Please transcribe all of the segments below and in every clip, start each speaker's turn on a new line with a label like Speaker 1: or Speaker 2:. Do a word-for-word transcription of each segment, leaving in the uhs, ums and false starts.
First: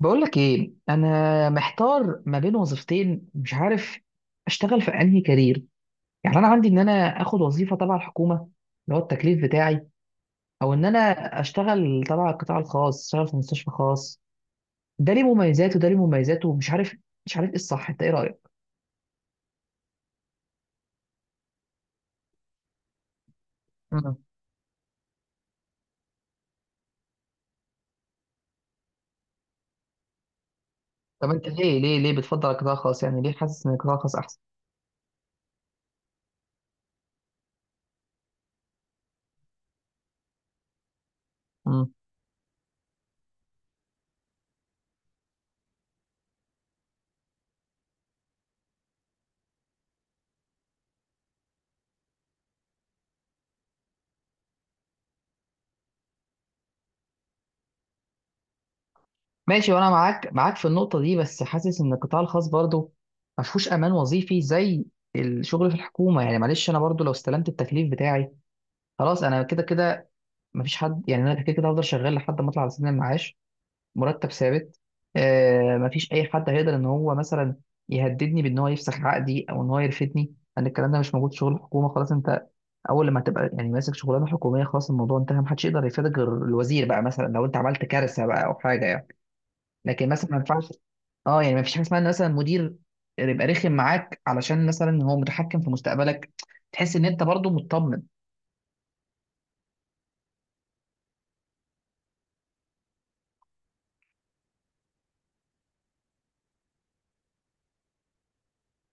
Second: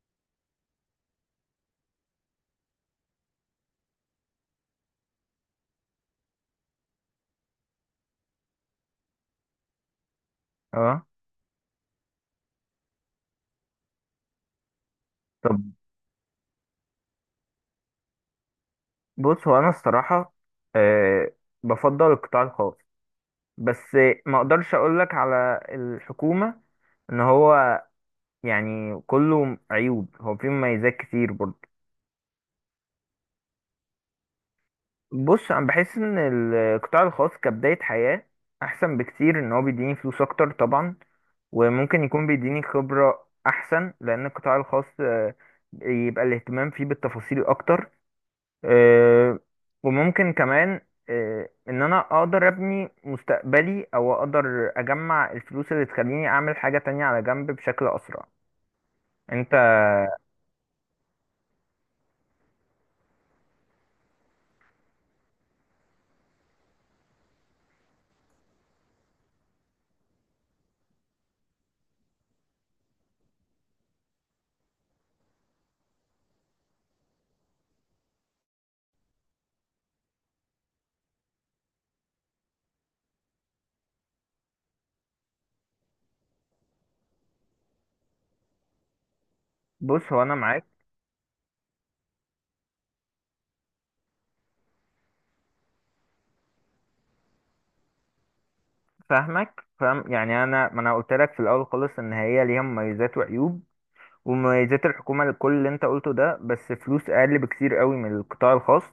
Speaker 1: بقولك ايه، انا محتار ما بين وظيفتين، مش عارف اشتغل في انهي كارير. يعني انا عندي ان انا اخد وظيفه تبع الحكومه اللي هو التكليف بتاعي، او ان انا
Speaker 2: اه.
Speaker 1: اشتغل تبع القطاع الخاص، اشتغل في مستشفى خاص. ده ليه
Speaker 2: طب،
Speaker 1: مميزاته وده ليه مميزاته ومش عارف، مش عارف ايه الصح، انت ايه رايك؟
Speaker 2: بص هو انا الصراحه، أه بفضل القطاع الخاص. بس
Speaker 1: امم
Speaker 2: ما اقدرش اقول لك على الحكومه ان هو، يعني كله عيوب، هو فيه مميزات
Speaker 1: طب
Speaker 2: كتير
Speaker 1: انت
Speaker 2: برضه.
Speaker 1: ليه ليه ليه بتفضل القطاع الخاص، يعني ليه حاسس ان القطاع الخاص احسن؟
Speaker 2: بص انا بحس ان القطاع الخاص كبدايه حياه احسن بكتير، ان هو بيديني فلوس اكتر طبعا،
Speaker 1: مم.
Speaker 2: وممكن يكون بيديني خبره احسن، لان القطاع الخاص آه، يبقى الاهتمام فيه بالتفاصيل اكتر. آه، وممكن كمان آه، ان انا اقدر ابني مستقبلي او اقدر اجمع الفلوس اللي تخليني اعمل حاجة تانية على جنب بشكل اسرع. انت.
Speaker 1: ماشي، وانا معاك معاك في النقطه دي، بس حاسس ان القطاع الخاص برضه ما فيهوش امان وظيفي زي الشغل في الحكومه. يعني معلش انا برضه لو استلمت التكليف بتاعي خلاص انا كده كده ما فيش حد، يعني انا كده كده هفضل شغال لحد ما اطلع على سن المعاش، مرتب ثابت. آه، ما فيش اي حد هيقدر ان هو مثلا يهددني بان هو يفسخ عقدي او ان هو يرفدني، لان الكلام ده مش موجود في شغل الحكومه. خلاص، انت اول لما تبقى يعني ماسك شغلانه حكوميه خلاص الموضوع انتهى، محدش يقدر يفيدك غير الوزير بقى، مثلا لو انت عملت كارثه بقى او حاجه يعني. لكن
Speaker 2: بص هو
Speaker 1: مثلا
Speaker 2: انا
Speaker 1: ما
Speaker 2: معاك.
Speaker 1: ينفعش، اه يعني ما فيش حاجه اسمها ان مثلا مدير يبقى رخم معاك علشان مثلا هو متحكم في مستقبلك، تحس ان انت برضو مطمن.
Speaker 2: فاهمك، فاهم، يعني انا ما انا قلت لك في الاول خالص ان هي ليها مميزات وعيوب، ومميزات الحكومة لكل اللي انت قلته ده، بس فلوس اقل بكتير قوي من القطاع الخاص.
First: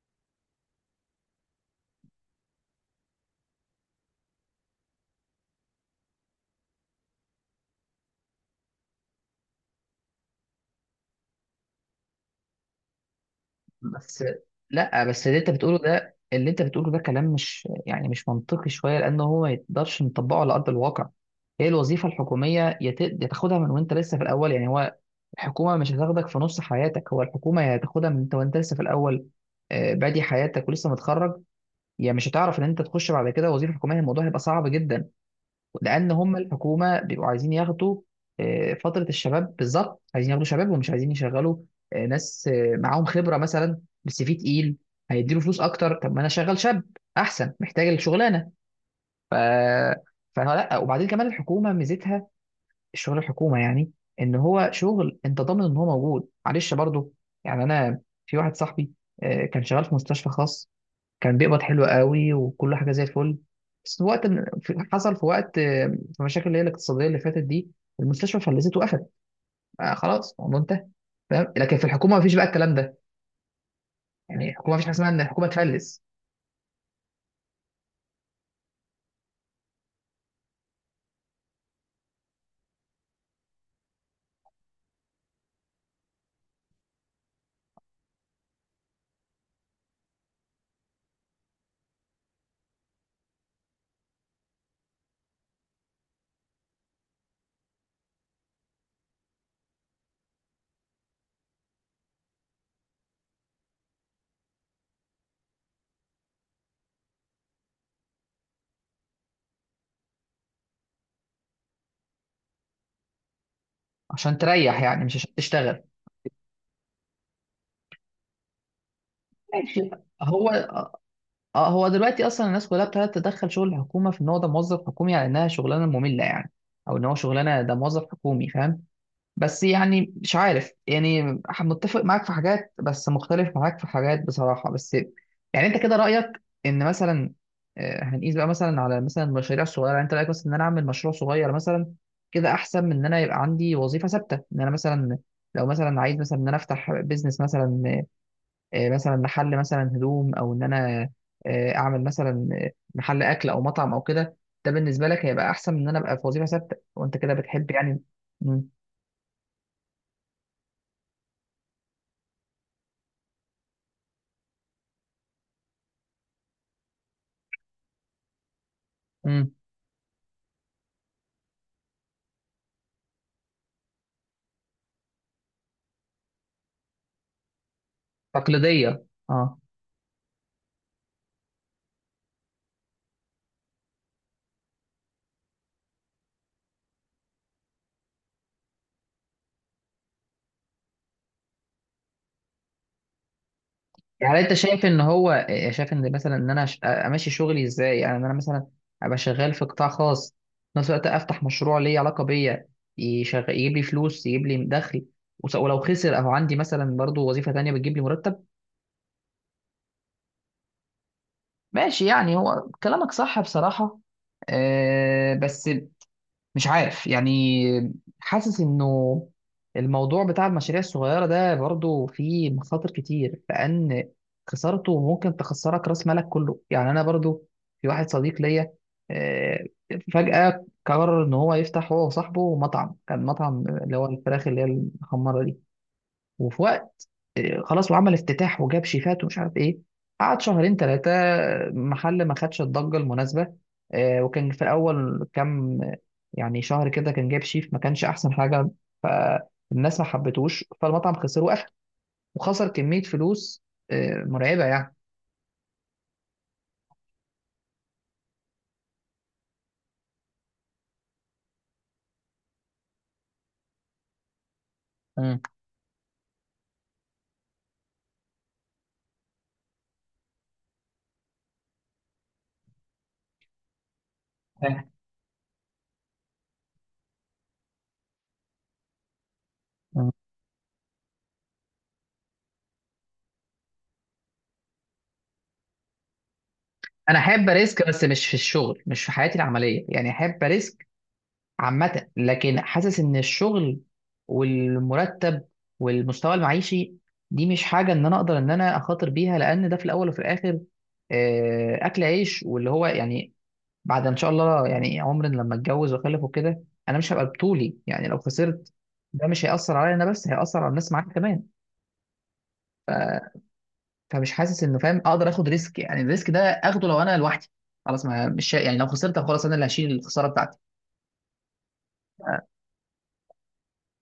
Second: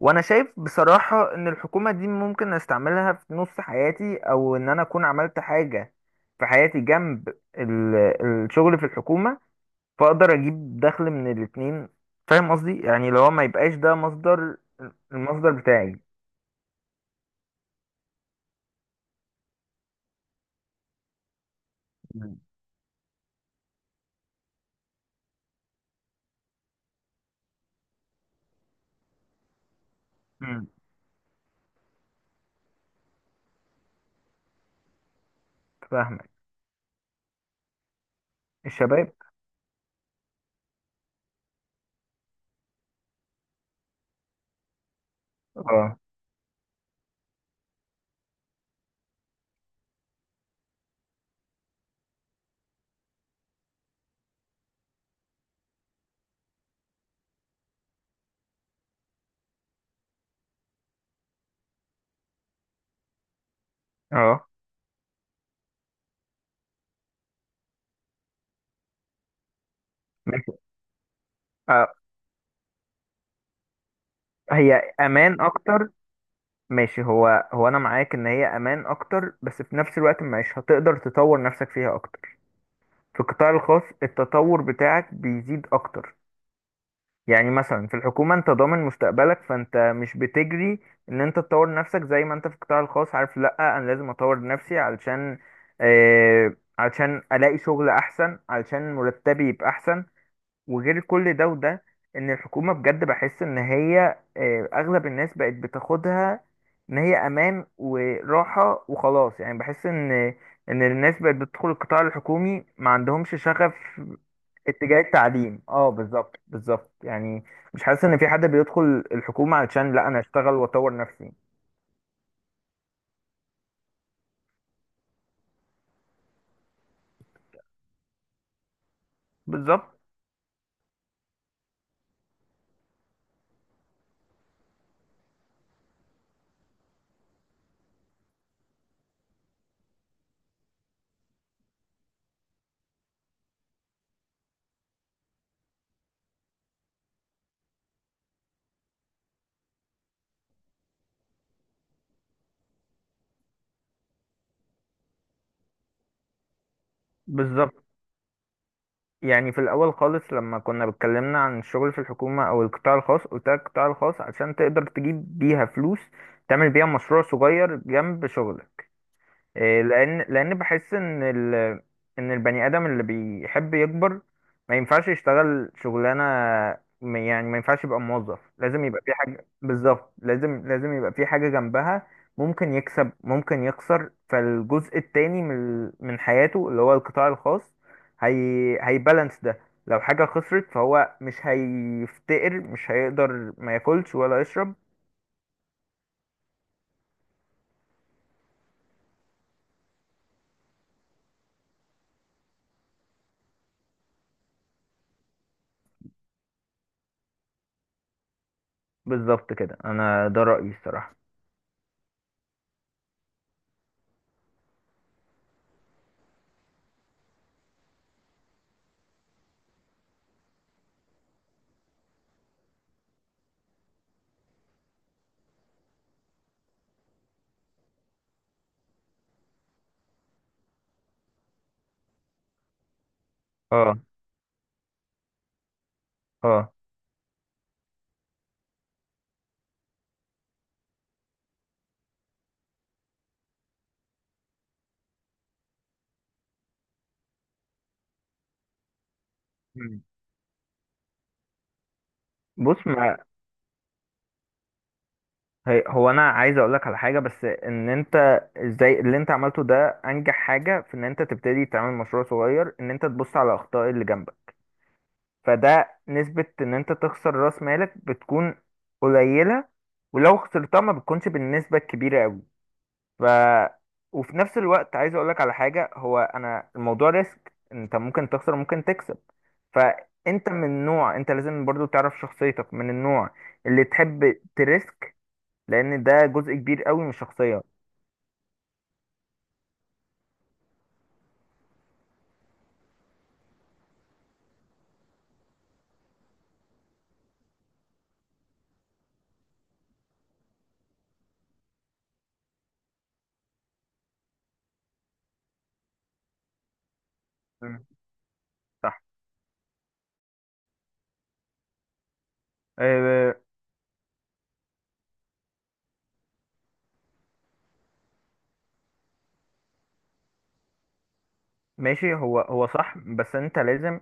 Speaker 2: وانا شايف بصراحة ان الحكومة دي ممكن استعملها في نص حياتي، او ان انا اكون عملت حاجة في حياتي جنب ال- الشغل في الحكومة، فاقدر اجيب دخل من الاتنين. فاهم قصدي؟ يعني لو ما يبقاش ده
Speaker 1: بس
Speaker 2: مصدر،
Speaker 1: لا، بس اللي انت
Speaker 2: المصدر
Speaker 1: بتقوله
Speaker 2: بتاعي.
Speaker 1: ده، اللي انت بتقوله ده كلام مش يعني مش منطقي شويه، لان هو ما يقدرش نطبقه على ارض الواقع. هي الوظيفه
Speaker 2: مم.
Speaker 1: الحكوميه يت- يا تاخدها من وانت لسه في الاول يعني. هو الحكومه مش هتاخدك في نص حياتك، هو الحكومه يا تاخدها من انت وانت لسه في الاول، آه، بادي
Speaker 2: مم.
Speaker 1: حياتك ولسه متخرج. يا مش هتعرف ان انت تخش بعد كده وظيفه حكوميه، الموضوع هيبقى صعب جدا. لان
Speaker 2: فاهمك.
Speaker 1: هم الحكومه بيبقوا عايزين ياخدوا آه، فتره
Speaker 2: الشباب.
Speaker 1: الشباب، بالظبط عايزين ياخدوا شباب ومش عايزين يشغلوا آه، ناس آه، معاهم خبره مثلا، بس في تقيل هيديله فلوس اكتر.
Speaker 2: اه،
Speaker 1: طب ما انا شغال شاب احسن، محتاج الشغلانه. ف فلا، وبعدين كمان الحكومه ميزتها الشغل الحكومه يعني ان هو شغل انت ضامن ان هو موجود، معلش برضه. يعني انا في واحد صاحبي آه، كان شغال في مستشفى خاص، كان بيقبض حلو قوي وكل حاجه زي الفل. بس في وقت من-
Speaker 2: اه،
Speaker 1: في- حصل في وقت آه، في مشاكل اللي هي الاقتصاديه اللي فاتت دي، المستشفى فلست، وقفت. آه خلاص
Speaker 2: ماشي.
Speaker 1: الموضوع انتهى، فاهم؟ لكن في
Speaker 2: آه.
Speaker 1: الحكومه مفيش بقى الكلام ده، يعني الحكومه
Speaker 2: هي
Speaker 1: مفيش حاجه اسمها ان
Speaker 2: امان
Speaker 1: الحكومه
Speaker 2: اكتر.
Speaker 1: تفلس.
Speaker 2: ماشي، هو هو انا معاك ان هي امان اكتر، بس في نفس الوقت مش هتقدر تطور نفسك فيها اكتر. في القطاع الخاص التطور بتاعك بيزيد اكتر، يعني مثلا في الحكومة انت ضامن مستقبلك، فانت مش بتجري ان انت تطور نفسك زي ما انت في القطاع الخاص. عارف، لا انا لازم اطور نفسي علشان آه علشان الاقي شغل احسن، علشان مرتبي يبقى احسن، وغير كل ده وده، ان الحكومة بجد بحس ان هي، آه اغلب الناس بقت بتاخدها ان هي امان وراحة وخلاص، يعني بحس ان ان الناس بقت بتدخل القطاع الحكومي ما عندهمش شغف.
Speaker 1: عشان تريح
Speaker 2: اتجاه
Speaker 1: يعني، مش عشان
Speaker 2: التعليم،
Speaker 1: تشتغل.
Speaker 2: اه، بالظبط بالظبط، يعني مش حاسس ان في حد بيدخل الحكومة
Speaker 1: ماشي،
Speaker 2: علشان لا انا
Speaker 1: هو
Speaker 2: اشتغل واطور نفسي.
Speaker 1: آه، هو دلوقتي اصلا الناس كلها ابتدت تدخل شغل الحكومه في ان هو ده موظف حكومي على انها شغلانه ممله يعني، او ان هو شغلانه ده موظف حكومي، فاهم؟ بس
Speaker 2: بالظبط
Speaker 1: يعني مش عارف، يعني ح- متفق معاك في حاجات بس مختلف معاك في حاجات بصراحة. بس يعني انت كده رأيك ان مثلا آه، هنقيس بقى مثلا على مثلا المشاريع الصغيرة، يعني انت رأيك مثلا ان انا اعمل مشروع صغير مثلا كده احسن من ان انا يبقى عندي وظيفة ثابتة، ان انا مثلا لو مثلا عايز مثلا ان انا افتح بيزنس مثلا، آه، مثلا محل مثلا هدوم، او ان انا آه، اعمل مثلا آه، محل اكل او مطعم او كده، ده بالنسبة لك هيبقى احسن من ان انا ابقى في وظيفة ثابتة، وانت كده بتحب
Speaker 2: بالظبط،
Speaker 1: يعني.
Speaker 2: يعني في الاول خالص لما كنا بتكلمنا عن الشغل في الحكومة او القطاع الخاص، قلت لك القطاع الخاص علشان تقدر تجيب بيها فلوس تعمل بيها مشروع صغير جنب شغلك.
Speaker 1: مم.
Speaker 2: إيه، لان لان بحس ان ال... ان البني ادم اللي بيحب يكبر ما ينفعش يشتغل شغلانه، م- يعني ما ينفعش يبقى موظف، لازم يبقى
Speaker 1: تقليدية.
Speaker 2: في حاجه
Speaker 1: اه.
Speaker 2: بالظبط، لازم لازم يبقى في حاجه جنبها. ممكن يكسب، ممكن يخسر، فالجزء التاني من ال- من حياته اللي هو القطاع الخاص، هي هيبالانس ده. لو حاجه خسرت فهو مش هيفتقر، مش هيقدر، ما ياكلش
Speaker 1: يعني
Speaker 2: ولا
Speaker 1: انت
Speaker 2: يشرب.
Speaker 1: شايف ان هو آه، شايف ان مثلا ان انا أش- آه، امشي شغلي ازاي، يعني ان انا مثلا ابقى شغال في قطاع خاص، في نفس الوقت افتح مشروع ليه علاقه بيا، يشغل يجيب لي فلوس يجيب لي دخل، وس- ولو خسر او عندي مثلا برضو وظيفه تانية بتجيب لي مرتب.
Speaker 2: بالظبط، كده انا ده رايي الصراحه.
Speaker 1: ماشي، يعني هو كلامك صح بصراحه، آه، بس مش عارف يعني، حاسس انه الموضوع بتاع المشاريع الصغيرة ده برضو فيه مخاطر كتير، لأن خسارته ممكن تخسرك رأس مالك كله. يعني أنا برضو في واحد صديق ليا آه، فجأة قرر إن هو يفتح هو وصاحبه مطعم، كان مطعم اللي
Speaker 2: اه.
Speaker 1: هو الفراخ اللي هي المحمرة دي. وفي
Speaker 2: اه.
Speaker 1: وقت إيه، خلاص، وعمل افتتاح وجاب شيفات ومش عارف ايه. قعد شهرين ثلاثة، محل ما خدش الضجة المناسبة. آه، وكان في الأول كام يعني شهر كده كان جايب شيف ما كانش أحسن حاجة، فالناس
Speaker 2: مم.
Speaker 1: ما حبتوش، فالمطعم خسر وقفل. وخسر
Speaker 2: بص،
Speaker 1: كمية
Speaker 2: ما
Speaker 1: فلوس آه، مرعبة يعني.
Speaker 2: هي هو انا عايز اقول لك على حاجه، بس ان انت ازاي اللي انت عملته ده انجح حاجه في ان انت تبتدي تعمل مشروع صغير، ان انت تبص على الاخطاء اللي جنبك.
Speaker 1: مم.
Speaker 2: فده نسبه ان انت تخسر راس مالك بتكون قليله، ولو خسرتها ما بتكونش بالنسبه الكبيره قوي. ف وفي نفس
Speaker 1: فاهم.
Speaker 2: الوقت عايز اقول لك على حاجه، هو انا الموضوع ريسك، انت ممكن تخسر، ممكن تكسب.
Speaker 1: مم.
Speaker 2: فانت من نوع، انت لازم برضو تعرف شخصيتك من النوع اللي تحب تريسك، لان ده جزء كبير قوي من
Speaker 1: أنا أحب
Speaker 2: الشخصيه.
Speaker 1: أريسك بس مش في الشغل، مش في حياتي العملية، يعني أحب أريسك عامة، لكن حاسس إن الشغل والمرتب والمستوى المعيشي دي مش حاجة إن أنا أقدر إن أنا أخاطر بيها، لأن ده في الأول وفي الآخر آه، أكل عيش واللي هو يعني، بعد إن شاء الله يعني عمر لما أتجوز وأخلف وكده أنا مش هبقى بطولي
Speaker 2: مم.
Speaker 1: يعني لو خسرت
Speaker 2: صح.
Speaker 1: ده مش هيأثر عليا أنا بس، هيأثر على الناس معايا كمان.
Speaker 2: آه،
Speaker 1: فمش حاسس إنه، فاهم، أقدر آخد ريسك، يعني الريسك ده آخده لو أنا لوحدي خلاص، ما مش يعني لو خسرت خلاص أنا اللي هشيل الخسارة بتاعتي.
Speaker 2: ماشي. هو هو صح، بس انت لازم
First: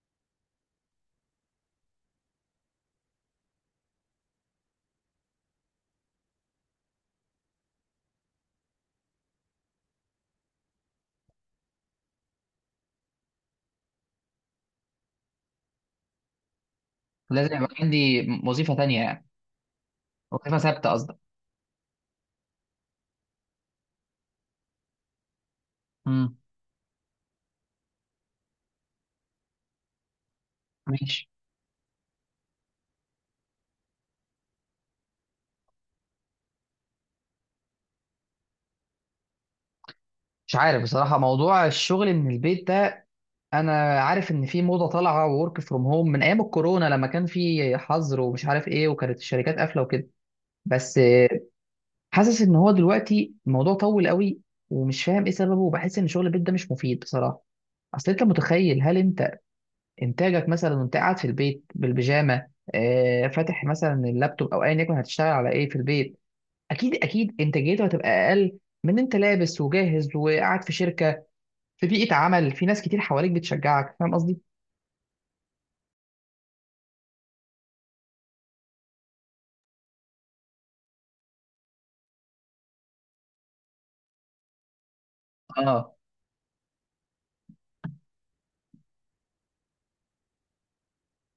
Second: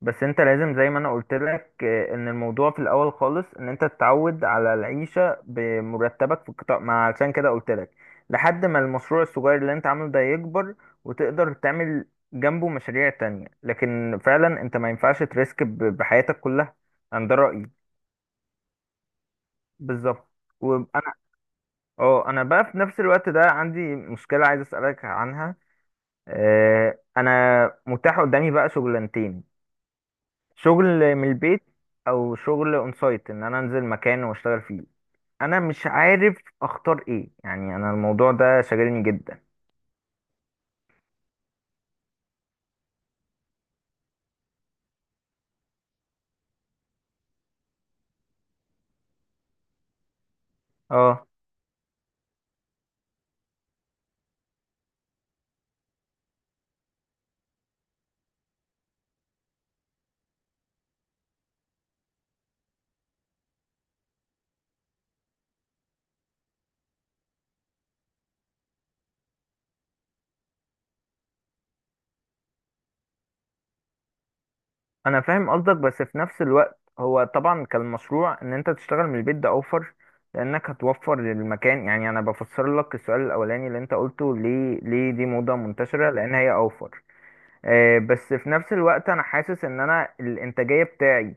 Speaker 2: بس انت لازم زي ما انا قلت لك، آه، ان الموضوع في الاول خالص ان انت تتعود على العيشه بمرتبك في القطاع، ما علشان كده قلت لك لحد ما المشروع الصغير اللي انت عامله ده يكبر وتقدر تعمل جنبه مشاريع تانية، لكن فعلا انت ما ينفعش تريسك ب- بحياتك كلها. انا ده
Speaker 1: لازم
Speaker 2: رأيي.
Speaker 1: يبقى عندي وظيفة تانية يعني،
Speaker 2: بالظبط.
Speaker 1: وظيفة ثابتة قصدي.
Speaker 2: وانا اه انا بقى في نفس الوقت ده عندي مشكلة عايز اسألك عنها.
Speaker 1: امم
Speaker 2: آه، انا متاح قدامي بقى شغلانتين، شغل من
Speaker 1: ماشي.
Speaker 2: البيت او شغل اون سايت ان انا انزل مكان واشتغل فيه. انا مش عارف اختار ايه، يعني انا الموضوع ده شاغلني جدا.
Speaker 1: مش عارف بصراحة، موضوع الشغل من البيت ده أنا عارف إن في موضة طالعة، وورك فروم هوم، من أيام الكورونا لما كان في حظر ومش عارف إيه وكانت الشركات قافلة وكده. بس
Speaker 2: اه،
Speaker 1: آه، حاسس إن هو دلوقتي الموضوع طول قوي، ومش فاهم إيه سببه، وبحس إن شغل البيت ده مش مفيد بصراحة. أصل أنت متخيل، هل أنت إنتاجك مثلا وأنت قاعد في البيت بالبيجامة، آه، فاتح مثلا اللابتوب أو أيا يكن، هتشتغل على إيه في البيت؟ أكيد أكيد إنتاجيته هتبقى أقل من أنت لابس وجاهز وقاعد في شركة، في بيئة عمل، في ناس كتير حواليك بتشجعك، فاهم قصدي؟
Speaker 2: انا فاهم قصدك، بس في نفس الوقت هو طبعا كان المشروع ان انت تشتغل من البيت ده اوفر، لانك هتوفر للمكان، يعني انا بفسر لك السؤال الاولاني اللي انت قلته ليه ليه دي موضة
Speaker 1: اه،
Speaker 2: منتشرة، لان هي اوفر. آه، بس في نفس الوقت انا حاسس ان انا الانتاجية بتاعي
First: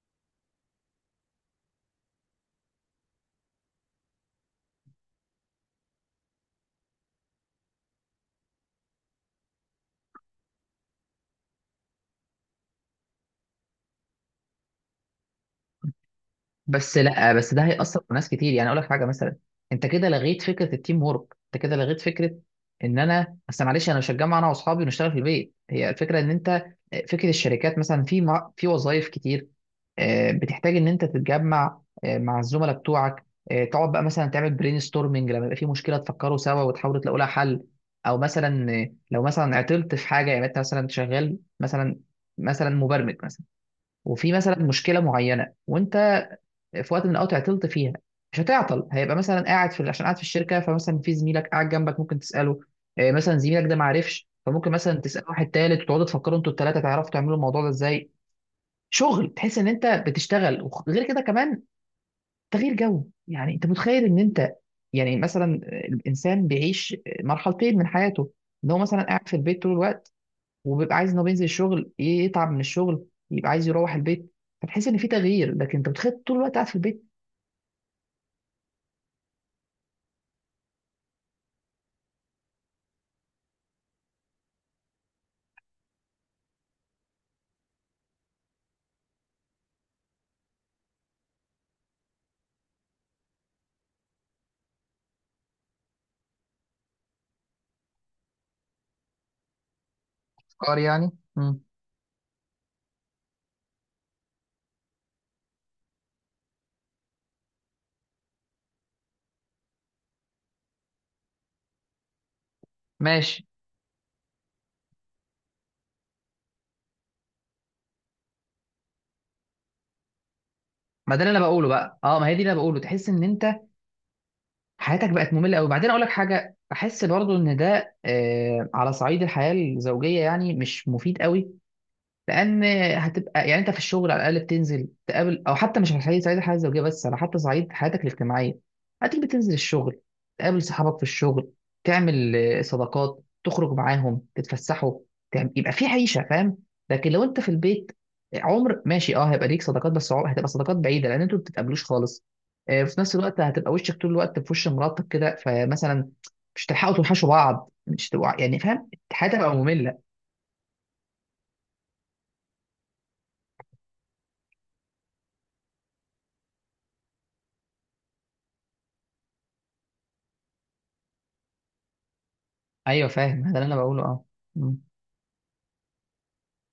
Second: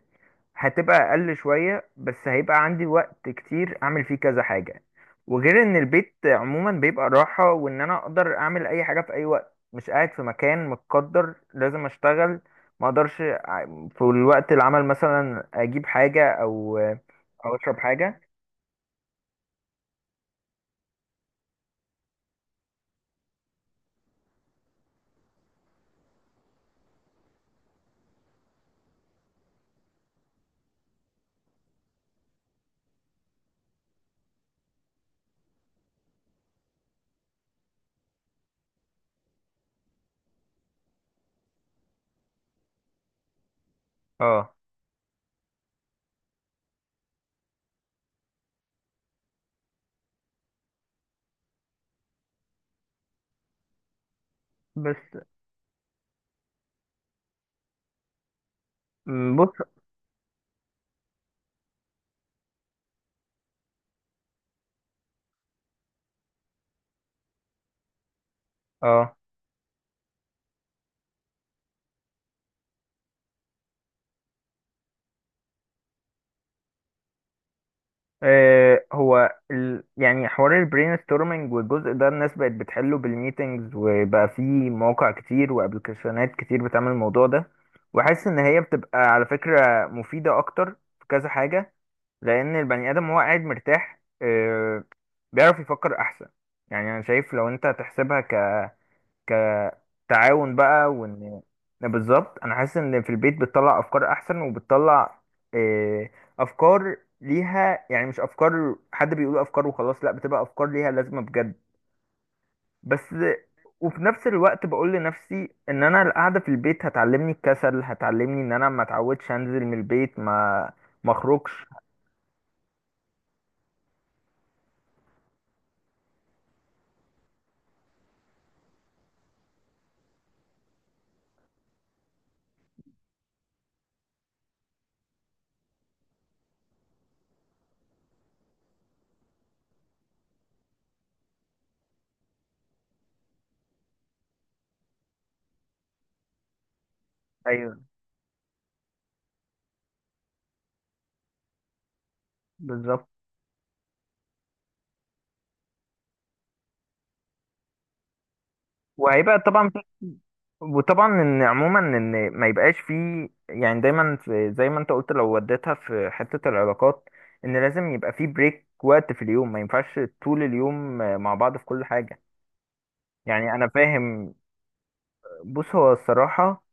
Speaker 2: هتبقى اقل شوية، بس هيبقى عندي وقت كتير اعمل فيه كذا حاجة، وغير ان البيت عموما بيبقى راحة، وان انا اقدر اعمل اي حاجة في اي وقت، مش قاعد في مكان متقدر لازم اشتغل، ما اقدرش ع- في الوقت العمل مثلا اجيب حاجة او
Speaker 1: بس لا، بس
Speaker 2: او
Speaker 1: ده
Speaker 2: اشرب
Speaker 1: هيأثر في
Speaker 2: حاجة.
Speaker 1: ناس كتير، يعني اقول لك حاجه مثلا، انت كده لغيت فكره التيم وورك، انت كده لغيت فكره ان انا بس، معلش انا مش هتجمع انا واصحابي ونشتغل في البيت، هي الفكره ان انت فكره الشركات مثلا في مع- في وظائف كتير آه، بتحتاج ان انت تتجمع آه، مع الزملاء بتوعك، آه، تقعد بقى مثلا تعمل برين ستورمنج لما يبقى في مشكله تفكروا سوا وتحاولوا تلاقوا لها حل. او مثلا آه، لو مثلا عطلت في حاجه، يعني انت مثلا شغال مثلا مثلا مبرمج مثلا، وفي
Speaker 2: اه.
Speaker 1: مثلا مشكله معينه وانت في وقت من الاوقات عطلت فيها، مش هتعطل، هيبقى مثلا قاعد في عشان قاعد في الشركه، فمثلا في زميلك قاعد جنبك ممكن تساله، آه، مثلا زميلك ده ما عرفش، فممكن مثلا
Speaker 2: بس.
Speaker 1: تسال واحد تالت وتقعدوا تفكروا انتوا التلاته تعرفوا تعملوا الموضوع ده ازاي. شغل،
Speaker 2: م، بص.
Speaker 1: تحس ان انت بتشتغل، وغير كده كمان تغيير جو. يعني انت متخيل ان انت، يعني مثلا الانسان بيعيش مرحلتين من حياته، ان هو مثلا
Speaker 2: اه.
Speaker 1: قاعد في البيت طول الوقت، وبيبقى عايز ان هو بينزل الشغل يتعب من الشغل يبقى عايز يروح البيت، فتحس ان في تغيير، لكن انت بتخيل طول الوقت قاعد في البيت.
Speaker 2: آه، هو ال... يعني حوار البرين ستورمنج والجزء ده الناس بقت بتحله بالميتنجز، وبقى في مواقع كتير وابلكيشنات كتير بتعمل الموضوع ده، وحاسس ان هي بتبقى على فكرة مفيدة اكتر في كذا حاجة، لان البني ادم وهو قاعد مرتاح آه، بيعرف يفكر احسن. يعني انا شايف لو انت هتحسبها كتعاون
Speaker 1: افكار
Speaker 2: بقى،
Speaker 1: يعني.
Speaker 2: وان بالظبط، انا حاسس ان في البيت بتطلع افكار احسن، وبتطلع آه، افكار ليها، يعني مش افكار حد بيقول افكار وخلاص، لا بتبقى افكار ليها لازمة بجد. بس.
Speaker 1: ماشي،
Speaker 2: وفي نفس الوقت بقول لنفسي ان انا القعده في البيت هتعلمني الكسل، هتعلمني ان انا ما اتعودش انزل من البيت، ما ما
Speaker 1: ما ده اللي انا
Speaker 2: اخرجش.
Speaker 1: بقوله بقى، اه، ما هي دي اللي انا بقوله، تحس ان انت حياتك بقت ممله قوي. وبعدين اقول لك حاجه، بحس برضو ان ده آه على صعيد الحياه الزوجيه يعني مش مفيد قوي، لان هتبقى يعني انت في الشغل على الاقل بتنزل تقابل، او حتى مش حي- صعيد الحياه الزوجيه، بس على حتى صعيد حياتك الاجتماعيه، هتيجي بتنزل الشغل تقابل صحابك في الشغل، تعمل آه، صداقات تخرج معاهم تتفسحوا، تعمل يبقى في عيشه، فاهم؟ لكن لو انت في
Speaker 2: ايوه،
Speaker 1: البيت عمر، ماشي، اه هيبقى ليك صداقات، بس عمر هتبقى صداقات بعيده لان انتوا ما بتتقابلوش خالص. آه، في
Speaker 2: بالظبط.
Speaker 1: نفس الوقت هتبقى وشك طول الوقت في وش مراتك كده، فمثلا مش هتلحقوا توحشوا بعض، مش تبقوا يعني، فاهم؟ حياتك
Speaker 2: وهيبقى
Speaker 1: هتبقى
Speaker 2: طبعا في-
Speaker 1: ممله.
Speaker 2: وطبعا ان عموما ان ما يبقاش فيه، يعني دايما في، زي ما انت قلت لو وديتها في حتة العلاقات، ان لازم يبقى فيه بريك وقت في اليوم، ما ينفعش طول اليوم مع بعض في كل حاجة.
Speaker 1: ايوه فاهم، هذا
Speaker 2: يعني
Speaker 1: اللي
Speaker 2: انا
Speaker 1: انا بقوله، اه.
Speaker 2: فاهم.
Speaker 1: مم.
Speaker 2: بص هو الصراحة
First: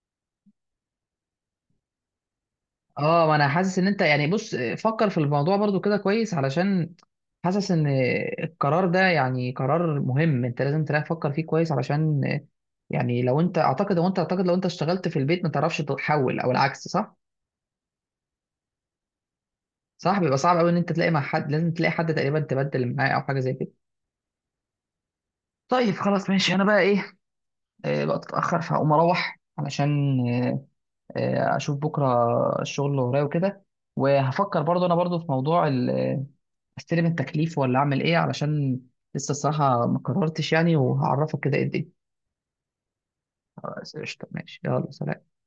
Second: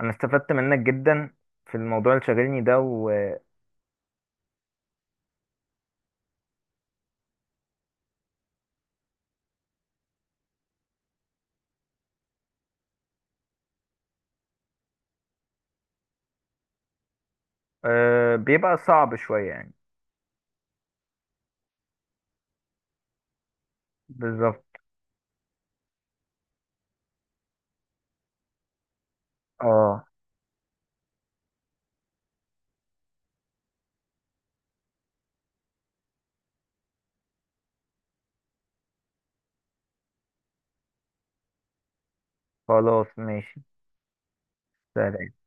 Speaker 2: انا استفدت منك جدا في الموضوع اللي شاغلني ده.
Speaker 1: اه، ما انا حاسس ان انت يعني، بص فكر في الموضوع برضو كده كويس، علشان حاسس ان القرار ده يعني قرار مهم، انت لازم تفكر فيه كويس، علشان يعني لو انت اعتقد لو انت اعتقد لو انت اشتغلت في البيت ما تعرفش تحول، او العكس صح.
Speaker 2: وبيبقى صعب شوية يعني.
Speaker 1: صح، بيبقى صعب قوي ان انت تلاقي مع حد، لازم تلاقي حد تقريبا تبدل معاه او حاجه زي كده.
Speaker 2: بالظبط.
Speaker 1: طيب، خلاص ماشي، انا بقى ايه، آه، بقى تتاخر فهقوم اروح
Speaker 2: اه،
Speaker 1: علشان آه، اشوف بكره الشغل اللي ورايا وكده، وهفكر برضو انا برضو في موضوع ال- آه، استلم التكليف ولا اعمل ايه، علشان لسه الصراحه ما قررتش يعني، وهعرفك كده ايه الدنيا.
Speaker 2: خلاص ماشي،
Speaker 1: خلاص، قشطه، ماشي، يلا سلام.
Speaker 2: سلام.